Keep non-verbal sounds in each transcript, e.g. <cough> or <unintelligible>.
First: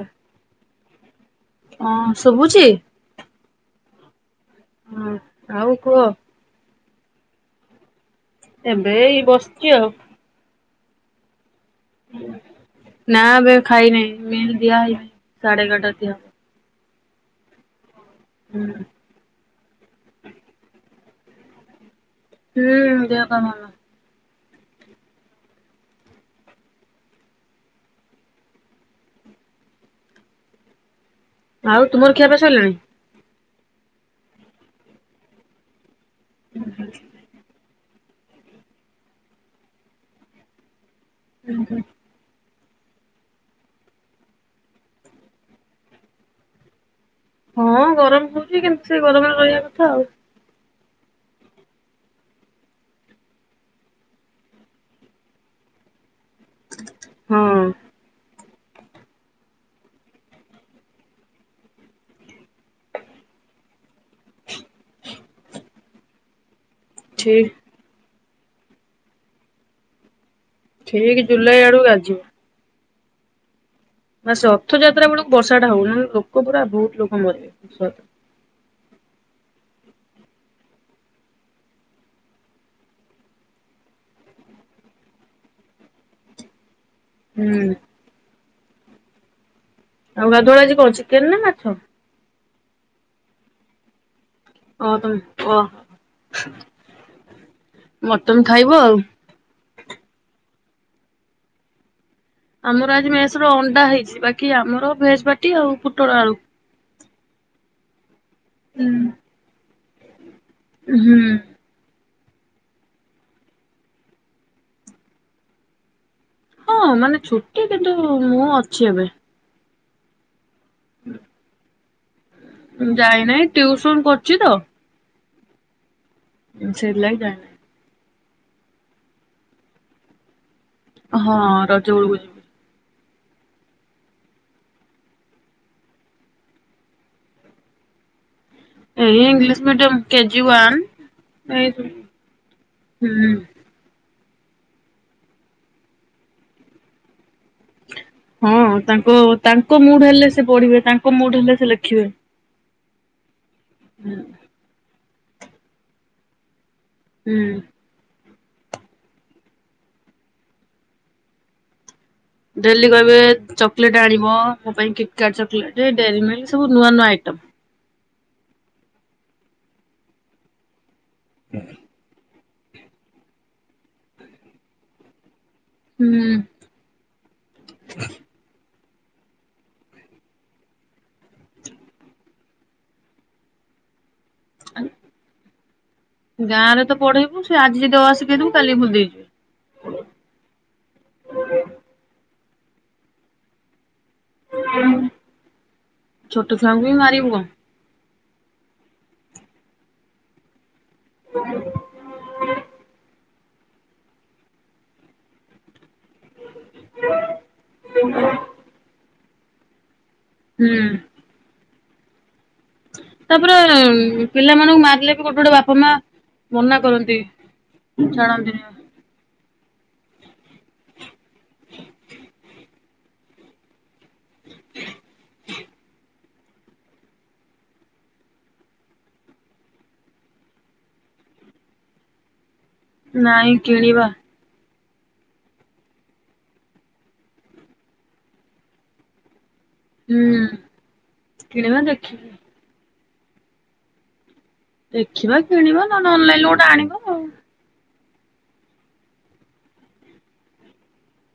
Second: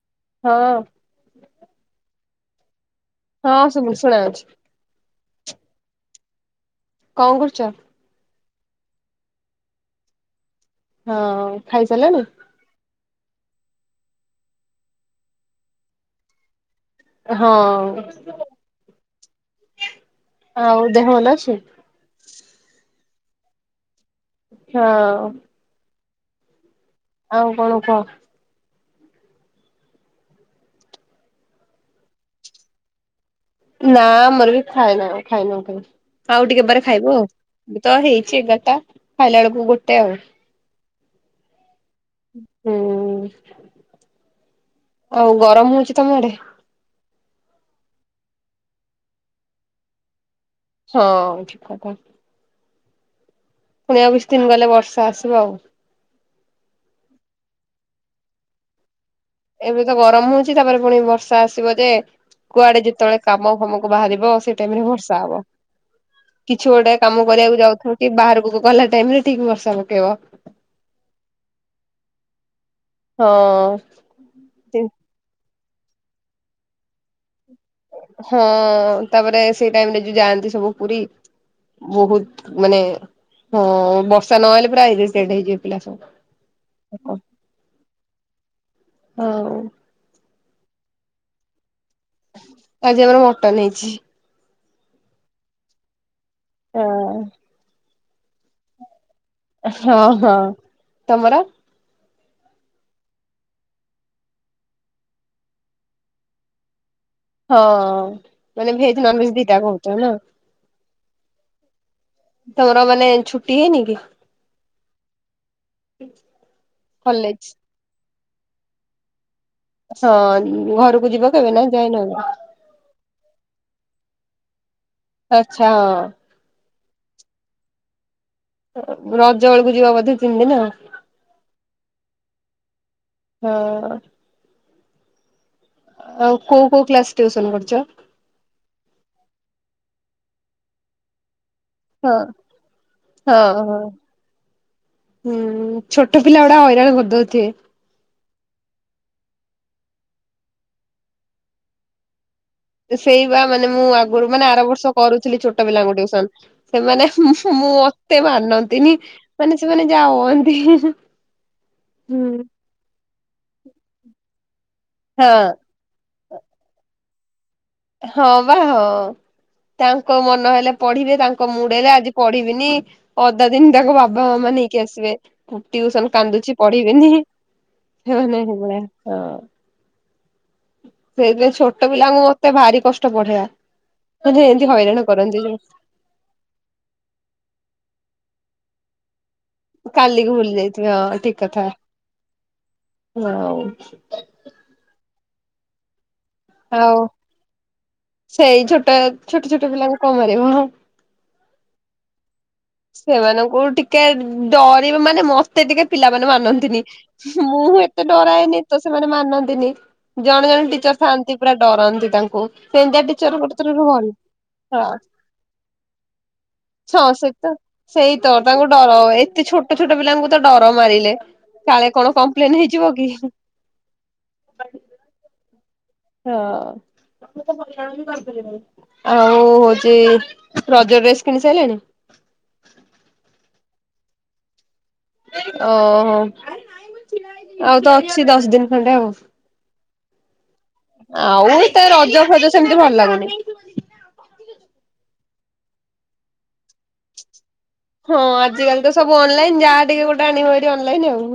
ହଁ। ହଁ। ହଁ ଶୁଭୁଚି? ହଁ ସବୁ ଶୁଣାଯାଉଚି। ହୁଁ ଆଉ କୁହ? କଣ କରୁଚ? ଏବେ ଏଇ ବସିଛି। ହଁ ଖାଇ ସାରିଲାଣି? ନା ଏବେ ଖାଇନହିଁ, ମେ ଦିଆ ହେଇନି, ସାଢେ ଏଗାରଟା ଦିଆ ହଁ। ହୁଁ। ଆଉ ଦେହ ଭଲ ଅଛି? ହୁଁ ଦେହ <unintelligible> ହୋଉ ଆଉ କଣ କୁହ? ଆଉ ତୁମର ଖିଆ ପିଆ ସାରିଲାଣି? ନାଁ ଆମର ବି ଖଏନାଉ ଖାଇନୁ କେହି ଆଉ ଟିକେ ପରେ ଖାଇବୁ ଆଉ ତ ହେଇଚି ଏଗଟା ଖାଇଲା ବେଳକୁ ଗୋଟେ ଆଉ ହୁଁ ହୁଁ। ହୁଁ ଆଉ ଗରମ ହଉଛି ତମ ଆଡେ? ହଁ ଗରମ ହଉଛି କିନ୍ତୁ ସେ ଗରମରେ ରହିବା କଥା ଆଉ। ହଁ। ଫୁଣି ଆଉ କିଛି ଦିନ୍‌ ଗଲେ ବର୍ଷା ଆସିବ ଆଉ। ହଁ। ଏବେ ତ ଗରମ ହଉଚି ତାପରେ ପୁଣି ବର୍ଷା ଆସିବ ଯେ କୁଆଡେ ଯେତବେଳେ କାମ ଫାମକୁ ବାହାରିବ ସେଇ ଟାଇମ ରେ ଭର୍ଷା ହବ କିଛି ଗୋଟେ କାମ ଠିକ କରିବାକୁ ଯାଉଥୁବୁ କି ବାହାରକୁ ଗଗଲା ଟାଇମ ରେ ଠିକ୍ ବର୍ଷା ପକେଇବ। ଠିକ ଜୁଲାଇ ଆଡ଼ୁକୁ ଗାଜିିବ। ହଁ। ନା ସେ ଅଥଯାତ୍ରା ବଳକୁ ବର୍ଷା ଟା ହବ ମୁଁ ଲୋକ ପୁରା ବହୁତ ଲୋକ ମରିବେ <unintelligible> ହଁ ତାପରେ ସେଇ ଟାଇମ ରେ ଯୋଉ ଯାଆନ୍ତି ସବୁ ପୁରୀ। ବହୁତ ମାନେ ହଁ ବର୍ଷା ନହଲେ ପୁରା ଏରିଟେଡ ହେଇଯିବ ପିଲା ସବୁ। ଓହୋ। ହୁଁ। ଆଉ ଆଉ ଗାଧୁଆ ବେଳେ ଆଜି କଣ ଚିକେନେ ନା ମାଛ? ଆଜି ଆମର ମଟନ ହେଇଛି। ଓ ତମ ପୁଅ ହଁ। ମଟନ ଖାଇବୁ ଆଉ। ହଁ ହଁ ତମର? ଆମର ଆଜି ମେସ ର ଅଣ୍ଡା ହେଇଛି ବାକି ଆମର ଭେଜ ବାଟି ଆଉ ପୋଟଳ ଆଳୁ। ହଁ ମାନେ ହୁଁ। ଭେଜ ନନ ଭେଜ ଦିଟା କହୁଛ ନା? ହୁଁ। ତମର ମାନେ ଛୁଟି ହେଇନି କି? <inaudible> ହଁ ମାନେ କଲେଜ? ଛୁଟି କିନ୍ତୁ ମୁଁ ଅଛି ଏବେ। ହଁ ଘରକୁ ଯିବ କେବେ ନା ଯାଇନ ଏଇନା। ଯାଇନାହିଁ ଟିଉସନ କରୁଛି ତ। ଆଛା ହଁ। ହଁ ସେଇଥି ଲାଗି ଯାଇନି। ରଜ ବେଳକୁ ଯିବା ବୋଧେ ତିନି ଦିନ ଆଉ। ହଁ ରଜ ଉଳକୁ ଯିବ। ହଁ। ଆଉ କୋଉ କୋଉ କ୍ଲାସ ଟ୍ୟୁସନ କରୁଛ? ଏଇ ଇଂଲିଶ ମିଡିୟମ କେଜି ୱାନ୍ ଏଇ ହୁଁ। ହଁ ହଁ ହଁ। ହୁଁ ଛୋଟ ପିଲା ଗୁଡ଼ା ହଇରାଣ କରିଦଉଥିବେ। ହଁ ତାଙ୍କ ତାଙ୍କ ମୁଡ୍ ହେଲେ ସେ ପଢିବେ ତାଙ୍କ ମୁଡ୍ ହେଲେ ସେ ଲେଖିବେ। ସେଇ ବା ମାନେ ମୁଁ ଆଗରୁ ମାନେ ଆର ବର୍ଷ କରୁଥିଲି ଛୋଟ ପିଲାଙ୍କୁ ଟ୍ୟୁସନ ସେମାନେ ହୁଁ। ମୁଁ ମତେ ମାନନ୍ତିନି ମାନେ ସେମାନେ ଯାହା ହୁଅନ୍ତି। ଡେଲି କହିବେ ଚକୋଲେଟ ଆଣିବ ମୋ ପାଇଁ କିଟ୍ କାଟ୍ ହଁ ଚକଲେଟ। ଯେ ଡେରିମିଲ୍କ ସବୁ ନୂଆ ନୂଆ ଆଇଟମ୍। ହଁ ବା ହଁ ତାଙ୍କ ମନ ହେଲେ ପଢିବେ ତାଙ୍କ ମୁଡ ହେଲେ ଆଜି ପଢି ଅଧା ଦିନ ତାକୁ ବାବା ମାମା ନେଇକି ଆସିବେ ଟୁସନ ହୁଁ। କାନ୍ଦୁଛି ପଢ଼ିବେନି ସେମାନେ ସେଇଭଳିଆ ହଁ। ସେଇଥିପାଇଁ ଛୋଟ ପିଲାଙ୍କୁ ମତେ ଭାରି କଷ୍ଟ ପଢେଇବା ହଁ ଯେ ଏମତି ହଇରାଣ କରନ୍ତି ଯୋଉ। ଗାଁରେ ତ ପଢେଇବୁ ସେ ଆଜି ଯଦି ଅ ଆ ସିକେଇଥିବୁ ସେ କାଲି କି ଭୂଳିଦେଇଥିବ। କାଲିକୁ ଭୁଲି ଯାଇଥିବେ ହଁ ଠିକ କଥା ହଁ। ଛୋଟ ଛୁଆଙ୍କୁ ବି ଆଉ ମାରିବୁ କଣ? ସେଇ ଛୋଟ ଛୋଟ ଛୋଟ ପିଲାଙ୍କୁ କଣ ମାରିବ? <inaudible> ସେମାନଙ୍କୁ ଟିକେ ଡରିବୁ ମାନେ ମତେ ଟିକେ ପିଲା ମାନେ ମାନନ୍ତି। ମୁଁ ଏତେ ଡରାଏନି ତ ସେମାନେ ମାନନ୍ତିନି ଜଣେ ଜଣେ ହୁଁ। ଟିଚର ଥାଆନ୍ତି ପୁରା ଡରନ୍ତି ତାଙ୍କୁ। ସେଇନ୍ତିଆ ଟିଚର ତାପରେ ଗୋଟେ ଥରରେ ଭଲ ପିଲାମାନଙ୍କୁ ହଁ ମାରିଲେ ବି ଗୋଟେ ଗୋଟେ ବାପା ମା ମନା ହଁ କରନ୍ତି। ସେ ସେଇ ତ ଛାଡନ୍ତିନି ତାଙ୍କୁ ଡର ଏତେ ଛୋଟ ଛୋଟ ପିଲାଙ୍କୁ ତ ଡର ମାରିଲେ। କାଳେ କଣ କମ୍ପ୍ଲେନ ହେଇଯିବ କି? ହଁ। ଆଉ ହଉଛି ରଜ ଡ୍ରେସ କିଣି ସାରିଲେଣି? ନାଇଁ କିଣିବା। ଓହୋ ଆଉ ତ ଅଛି ଦଶ ଦିନ ଖଣ୍ଡେ ଆଉ। ହୁଁ। ଆଉ କିଣିବା ତା ରଜ ଦେଖିକି। ଫଜ ସେମିତି ଭଲ ଲାଗୁନି। ଦେଖିବା କିଣିବା, ନହେଲେ ଅନଲାଇନ ରୁ ଗୋଟେ ଆଣିବା ଆଉ। ହଁ ଆଜିକାଲି ତ ସବୁ ଅନଲାଇନ, ଯାହା ଟିକେ ଗୋଟେ ଆଣିବ ହାରୀ ଅନଲାଇନ ଆଉ।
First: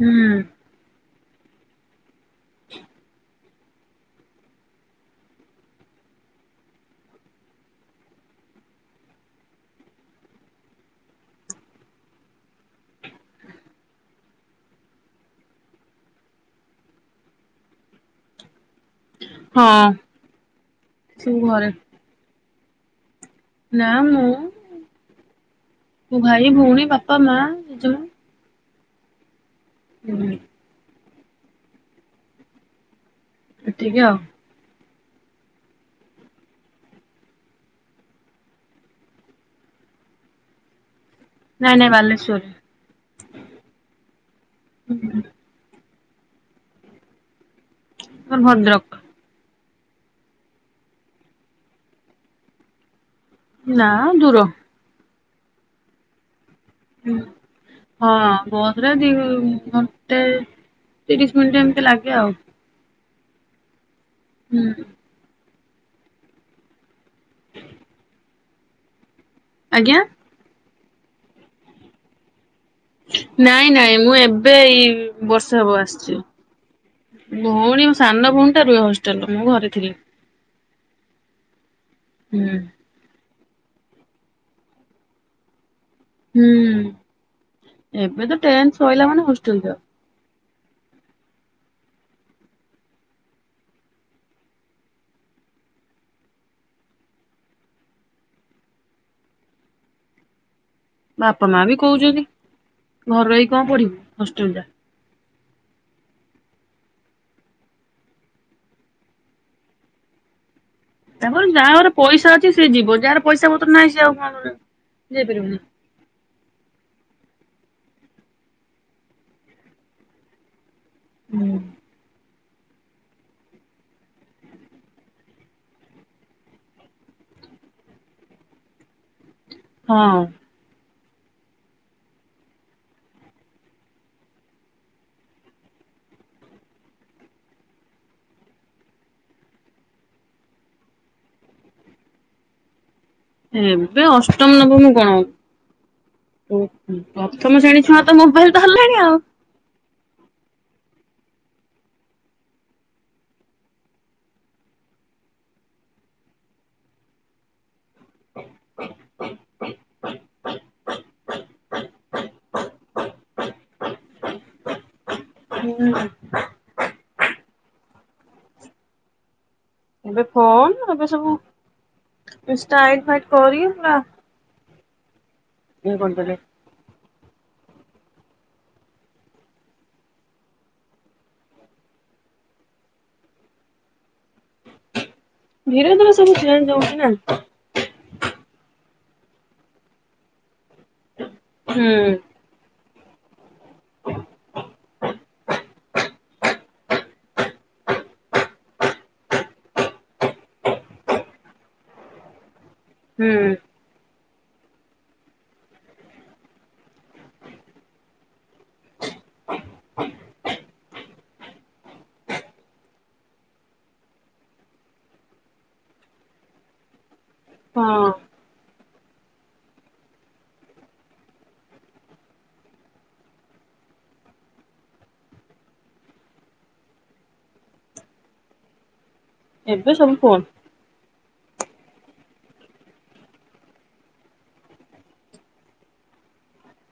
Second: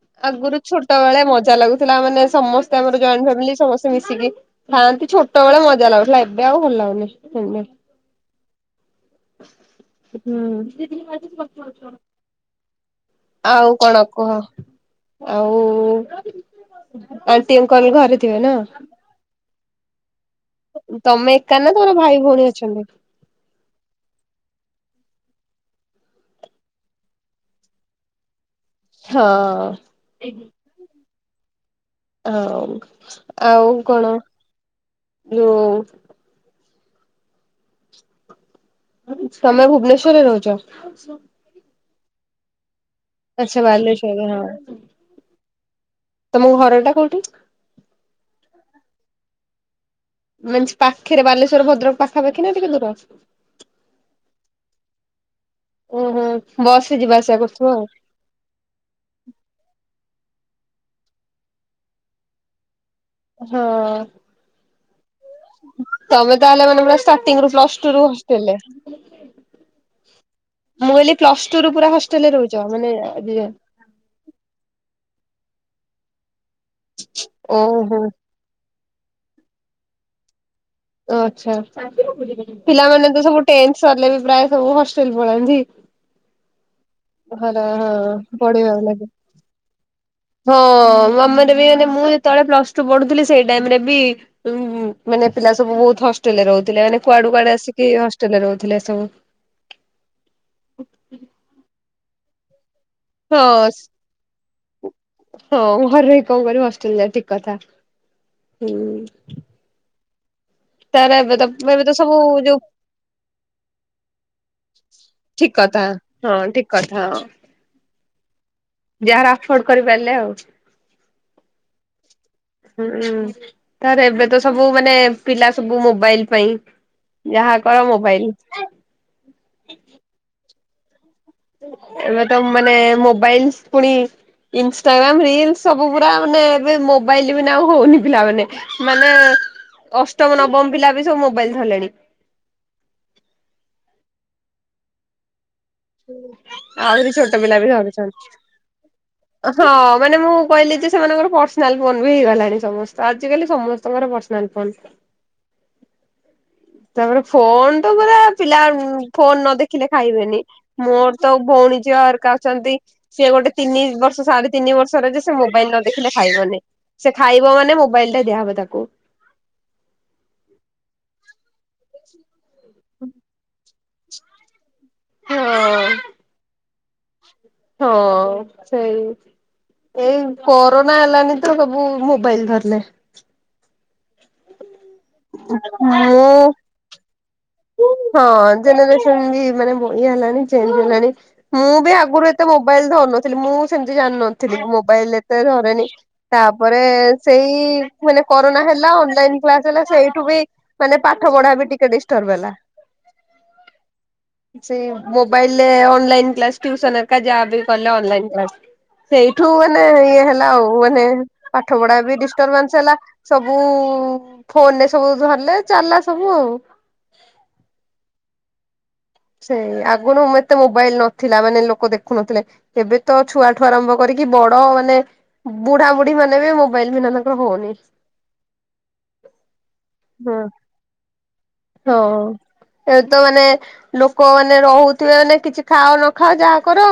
ହୁଁ। ଆଗୁରୁ ଛୋଟ ବେଳେ ମଜା ଲାଗୁଥିଲା। ମାନେ ସମସ୍ତେ ଆମର ଜଏଣ୍ଟ ଫ୍ୟାମିଲ ସମସ୍ ସ୍ତେ ମିଶିକି ଥାଆନ୍ତି, ଛୋଟ ବେଳେ ମଜା ଲାଗୁଥିଲା ଏବେ ଆଉ ଭଲ ଲାଗୁନି <unintelligible> <inaudible> <unintelligible> କଣ କୁହ ଆଉ ଆଣ୍ଟି ଅଙ୍କଲ୍ ଘରେ ଥିବେ ନା। ହଁ। ତମେ ସବୁ ଏକା ଘରେ ନା ତମର ଭାଇ ଭଉଣୀ ଅଛନ୍ତି? ନା ମୁଁ ମୋ ଭାଇ ଭଉଣୀ ବାପା ମା ଜେଜେମା। ହଁ। ହୁଁ। ଆଉ ଆଉ ଏତିକି କଣ ଆଉ ଯୋଉ ତମେ ଭୁବନେଶରରେ ରହୁଚ? ନାଇଁ ନାଇଁ ବାଲେଶ୍ଵର। ଆଛା ବାଲେଶ୍ଵର ହଁ ତମ ଘର ଟା କୋଉଠି। ଆମର ଭଦ୍ରକ। ମାନେ ସେ ପାଖେରେ ବାଲେଶ୍ଵର ଭଦ୍ରକ ପାଖା ପାଖୀ ନା ଟିକେ ଦୂର। ନା ଦୂର। ଉଁ ହୁଁ। ଉଁ ହଁ <unintelligible> <unintelligible> ଘଣ୍ଟେ ତିରିଶ ମିନିଟ୍ ଏମତି ଲାଗେ ଆଉ। ହଁ। ହୁଁ। ତମେ ତାହଲେ ମାନେ ପୁରା ଷ୍ଟାଟିଙ୍ଗରୁ ପ୍ଲସ ଟୁ ରୁ ହଷ୍ଟେଲେ। ଆଜ୍ଞା? ମୁଁ କହିଲି ପ୍ଲସ୍ ଟୁୁ ରୁ ପୂରା ହଷ୍ଟେଲରେ ରହୁ ନାଇଁ ନାଇଁ ମୁଁ ଏବ୍ ବେ ଏଇ ବର୍ଷେ ହବ ଆସିଛି। ଭଉଣୀ ମୋ ଓହୋ ସାନ ଭଉଣୀ ଟା ରୁହେ ହଷ୍ ଲ ରେ ମୁଁ ଘରେ ଥିଲି। ଓ ଆଚ୍ଛା ହୁଁ। ପିଲାମାନେ ତ ସବୁ ଟେନ୍ଥ ସରିଲେ ବି ପ୍ରାୟ ସବୁ ହଷ୍ଟେଲ ପଳାନ୍ତି। ହୁଁ ହଁ ହଁ ଏବେ ତ ଟେନ୍ଥ ସଇଲା ମାନେ ହଷ୍ଟେଲ ଯାଅ। ମୋ ମମିର <unintelligible> ମୁଁ ଯେତେବେଳେ ପ୍ଲସ ଟୁ ପଢୁଥିଲି ସେଇ ଟାଇମ ରେ ବି ଉଁ ମୁଁ ମାନେ ପିଲା ସବୁ ବୋହୁତ ହଷ୍ଟେଲ ରେ ରହୁଥିଲେ। ମାନେ କୁଆଡ଼ୁ କୁଆଡ଼େ ଆସିକି ହଷ୍ଟେଲ ରେ ରହୁଥିଲେ ସବୁ। ବାପ ମା ବି କହୁଛନ୍ତି, ଘର ରହି କଣ ହଁ ପଢ଼ିବୁ ହଷ୍ଟେଲ ଯା। ହଁ ଘରେ ରହି କଣ କରିବୁ ହଷ୍ଟେଲ ଯା ଠିକ୍ କଥା ହୁଁ। ତାର ଏବେ ତାପରେ ତ ଯା ଏବେ ଘରେ ତ ସବୁ ପଇସା ଅଛି ଯୋଉ ସିଏ ଯିବ। ଯାହାର ପଇସା ପତ୍ର ନାହିଁ ସିଏ ଆଉ କଣ ଯାଇପାରିବ ଠିକ କି? କଥା ହଁ ଠିକ୍ କଥା ହଁ। ଯାହାର ଆଫୋର୍ଡ କରିପାରିଲେ ଆଉ। ହୁଁ। ହୁଁ। ତାପରେ ଏବେ ତ ସବୁ ମାନେ ପିଲା ସବୁ ମୋବାଇଲ ପାଇଁ ଯାହା କର ମୋବାଇଲ। ହଁ। ଏବେ ତ ମାନେ ମୋବାଇଲସ୍ ପୁଣି ଇନଷ୍ଟାଗ୍ରାମ ରିଲସ୍ ସବୁ ପୁରା ମାନେ ଏବେ ମୋବାଇଲ ବିନା ଆଉ ହଉନି ପିଲାମାନେ ମାନେ ଅଷ୍ଟମ ନବମ ପିଲା ବି ସବୁ ମୋବାଇଲ ଧରଲେଣି। ଏବେ ଅଷ୍ଟମ ନବମ କଣ ଉଁ ହୁଁ ଆହୁରି ଛୋଟ ପିଲା ପ୍ରଥମ ବି ଶ୍ରେଣି ଛୁଆ ତ ଧରୁଛନ୍ତି। ମୋବାଇଲ ଧରିଲେଣି ଆଉ। ହଁ ମାନେ ମୁଁ କହିଲି ଯେ ସେମାନଙ୍କର ପର୍ସନାଲ ଫୋନ ବି ହେଇଗଲାଣି ସମସ୍ତ ଆଜିକାଲି ସମସ୍ତଙ୍କର ପର୍ସ <unintelligible> ତାପରେ ଫୋନ ତ ପୁରା ପିଲା ଉଁମ୍ ଫୋନ ନ ଦେଖିଲେ ଖାଇବେନି। ମୋର ତ ଭଉଣୀ ଝିଅ ହେରିକା ଆସିଚନ୍ତି ସିଏ ଗୋଟେ ତିନି ବର୍ଷ ସାଡ଼େ ତିନି ବର୍ଷର ଯେ ସେ ମୋବାଇଲ ନ ଦେଖିଲେ ଖାଇବନି ସେ ଖାଇବ ମାନେ ମୋବାଇଲ ଟା ଦିଆହେବ ତାକୁ। ଏବେ ଫୋନ ଏବେ ସବୁ ଇଷ୍ଟା ଆଇଡ୍ ଫାଇଡ୍ କରି ପୁରା ହଁ। କିଏ କଣ କଲେ? ହଁ ସେଇ। ଏଇ କରୋନା ହେଲାନି ତ ସବୁ ମୋବାଇଲ ଧରିଲେ। ଧୀରେ ଧୀରେ ମୁଁ ସବୁ ଚେଞ୍ଜ ହଉଚି ନା। ହଁ ଜେନେରେସନ ବି ମାନେ ବଢ଼ିଆ ହେଲାଣି ଚେଞ୍ଜ ହେଲାଣି ମୁଁ ହୁଁ ବି ଆଗରୁ ଏ ତେ ମୋବାଇଲ ଧରୁନଥିଲି ମୁଁ ସେମିତି ଜାଣିନଥିଲି ମୋବାଇଲ ଏତେ ଧରେନି। ତାପରେ ସେଇ ମାନେ କରୋନା ହେଲା ଅନଲାଇନ କ୍ଲାସ ହେଲା ସେଇଠୁ ବି ମାନେ ପାଠ ପଢ଼ା ବି ଟିକେ ଡିଷ୍ଟର୍ବ ହେଲା। ହୁଁ। ସେ ମୋବାଇଲରେ ଅନଲାଇନ୍ କ୍ଲାସ ଟ୍ୟୁସନ ହେରିକା ଯାହାବି କଲେ ଅନଲାଇନ୍ କ୍ଲାସ। ସେଇଠୁ ମାନେ ଇଏ ହେଲା ଆଉ ମାନେ ପାଠ ପଢ଼ା ବି ଡିଷ୍ଟରବାନ୍ସ ହେଲା। ସବୁ ଫୋନରେ ସବୁ ଧରିଲେ ଚାଲିଲା ସବୁ ଆଉ। ହଁ। ସେଇ ଆଗରୁ ମ୍ ଏତେ ମୋବାଇଲ ନଥିଲା ମାନେ ଲୋକ ଦେଖୁନଥିଲେ। ଏବେ ତ ଛୁଆଠୁ ଆରମ୍ଭ କରିକି ବଡ଼ ମାନେ ବୁଢ଼ା ବୁଢ଼ୀ ମାନେ ବି ମୋବାଇଲ ବିନା ତାଙ୍କର ହଉନି। ଏବେ ସବୁ ହଁ। ଫୋନ୍। ହଁ ଏ ତ ମାନେ ଲୋକ ମାନେ ରହୁଥିବେ ମାନେ କିଛି ଖାଅ ନ ଖାଅ ଯାହା କରୁ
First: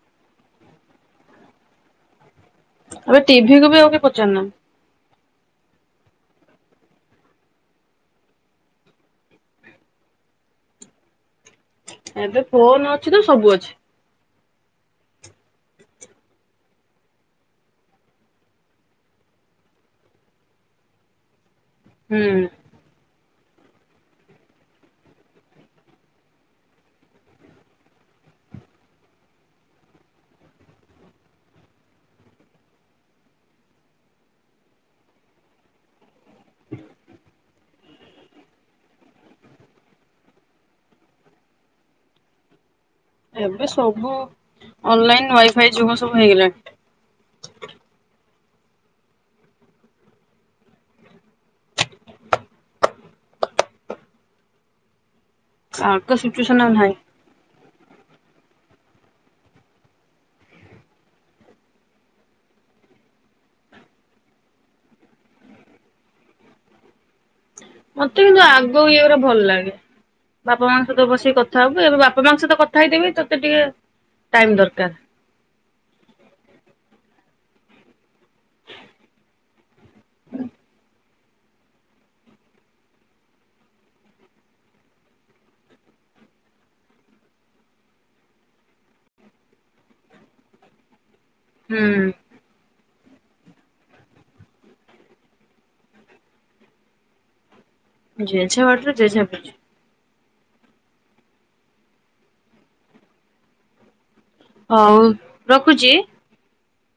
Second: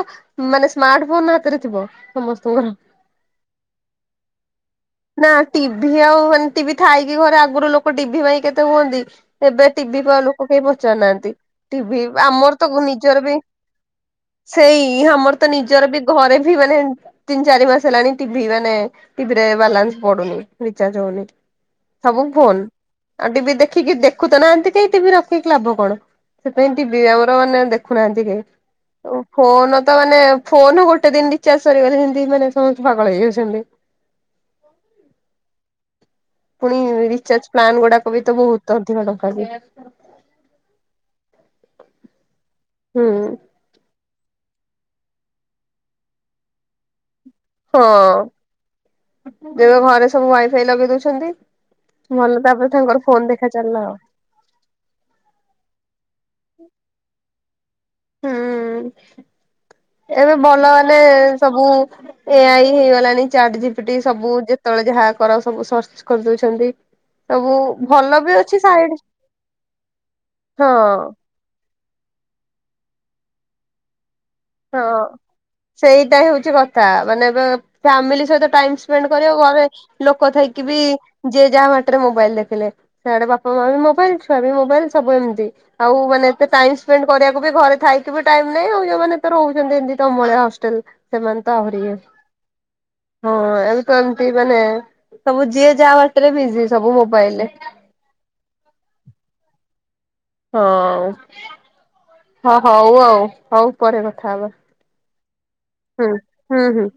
ମାନେ ସ୍ମାର୍ଟ ଫୋନ ହାତରେ ଥିବ ସମସ୍ତଙ୍କର। ଏବେ ଟିଭି କୁ ବି ଆଉ କେଇ ପଚାରୁ ନା ନା ଟିଭି ଆଉ ମାନେ ଟିଭି ଥାଇକି ଘରେ ଆଗୁରୁ ଲୋକ ଟିଭି ପାଇଁ କେତେ ହୁଅନ୍ତି ଏବେ ଟିଭି ପା ଲୋକ କେହି ପଚାରୁନାହାନ୍ତି ଟିଭି ଏବେ ଆମର ତ ଫୋନ ଅଛି ନିଜର ବି ସବୁ ଅଛି। ସେଇ ଆମର ତ ନିଜର ବି ଘରେ ବି ମାନେ ତିନି ଚାରି ମାସ ହେଲାଣି ଟିଭି ମାନେ ଟିଭିରେ ବାଲାନ୍ସ ପଡୁନି ରିଚାଜ୍ ହଉନି। ହୁଁ ସବୁ ଫୋନ ଆଉ ଟିଭି ଦେଖିକି ଦେ ଖୁତ ନାହାନ୍ତି କେହି ଟିଭି ରଖିକି ଲାଭ କଣ ସେଥିପାଇଁ ଟିଭି ଆମର ମାନେ ଦେଖୁନାହାନ୍ତି କେଇ। ଆଉ ଫୋନ ତ ମାନେ ଫୋନ ଗୋଟେ ଦିନ ରିଚାର୍ଜ ସରିଗଲେ ଯେନ୍ତି ମାନେ ସମସ୍ତେ ପାଗଳ ହେଇଯାଉଛନ୍ତି। ପୁଣି ରିଚାର୍ଜ ପ୍ଲାନ୍ ଗୁଡାକ ବି ତ ବହୁତ ଅଧିକ ଟଙ୍କା ବି। ହୁଁ ଏବେ ସବୁ ଅନଲାଇନ ୱାଇ ଫାଇ ଯୁଗ ସବୁ ହେଇଗଲାଣି। ହଁ ଏବେ ଘରେ ସବୁ ୱାଇଫାଇ ଲଗେଇ ଦଉଛନ୍ତି। ଭଲ ତାପରେ ତାଙ୍କର ଫୋନ ଦେଖା ଚାଲିଲା ଆଉ। ଆଗ ସିଚୁଏସନ ଆଉ ନାହିଁ। ହୁଁ ଏବେ ଭଲ ହେଲେ ସବୁ ଏ ଆଇ ହେଇଗଲାଣି ଚାଟ ଜିପିଟି ସବୁ ଯେତବେଳେ ଯାହା କର ସବୁ ସର୍ଚ୍ଚ କରିଦଉଛନ୍ତି। ସବୁ ଭଲ ମତେ ବି କିନ୍ତୁ ଅଛି ଆଗ ସାଇଡ ଇଏ ଗୁରା ଭଲ ଲାଗେ ହଁ ବାପା ମାଙ୍କ ସହିତ ବସିକ ଥା ହବୁ ଏବେ ବାପା ମାଙ୍କ ସହିତ କଥାହେଇତେବି ତତେ ଟିକେ ଟାଇମ ଦରକାର ହଁ। ସେଇଟା ହିଁ ହଉଚି କଥା ମାନେ ଏବେ ଫ୍ୟାମିଲି ସହିତ ଟାଇମ ସିପେଣ୍ଡ କରବାକୁ ଘରେ ଲୋକ ଥାଇକି ବି ଯିଏ ଯାହା ବାଟରେ ମୋବାଇଲ ଦେଖିଲେ। ସିଆଡେ ବାପା ମା ବି ମୋବାଇଲ ଛୁଆ ବି ମୋବାଇଲ ସବୁ ଏମିତି। ଆଉ ମାନେ ଏତେ ଟାଇମ ସ୍ପେଣ୍ଡ କରିବାକୁ ବି ଘରେ ଥାଇକି ବି ଟାଇମ ନାଇଁ ଆଉ ଯୋଉମାନେ ତ ରହୁଚନ୍ତି ଯେମିତି ତମଭଳିଆ ହଷ୍ଟେଲ ସେମାନେ ତ ଆହୁରି ଇଏ। ହୁଁ ହଁ ଏବେ ତ ଏମିତି ମାନେ ସବୁ ଯିଏ ଯାହା ହାତରେ ବିଜି ସବୁ ମୋବାଇଲରେ। ଯେଝା ବାଟରେ ଯେଝେ ବିଜି। ହଁ। ହଁ ହଉ ଆଉ ହଉ ପରେ କଥା ହବା। ହଉ ରଖୁଚି। ହୁଁ ହୁଁ ହୁଁ।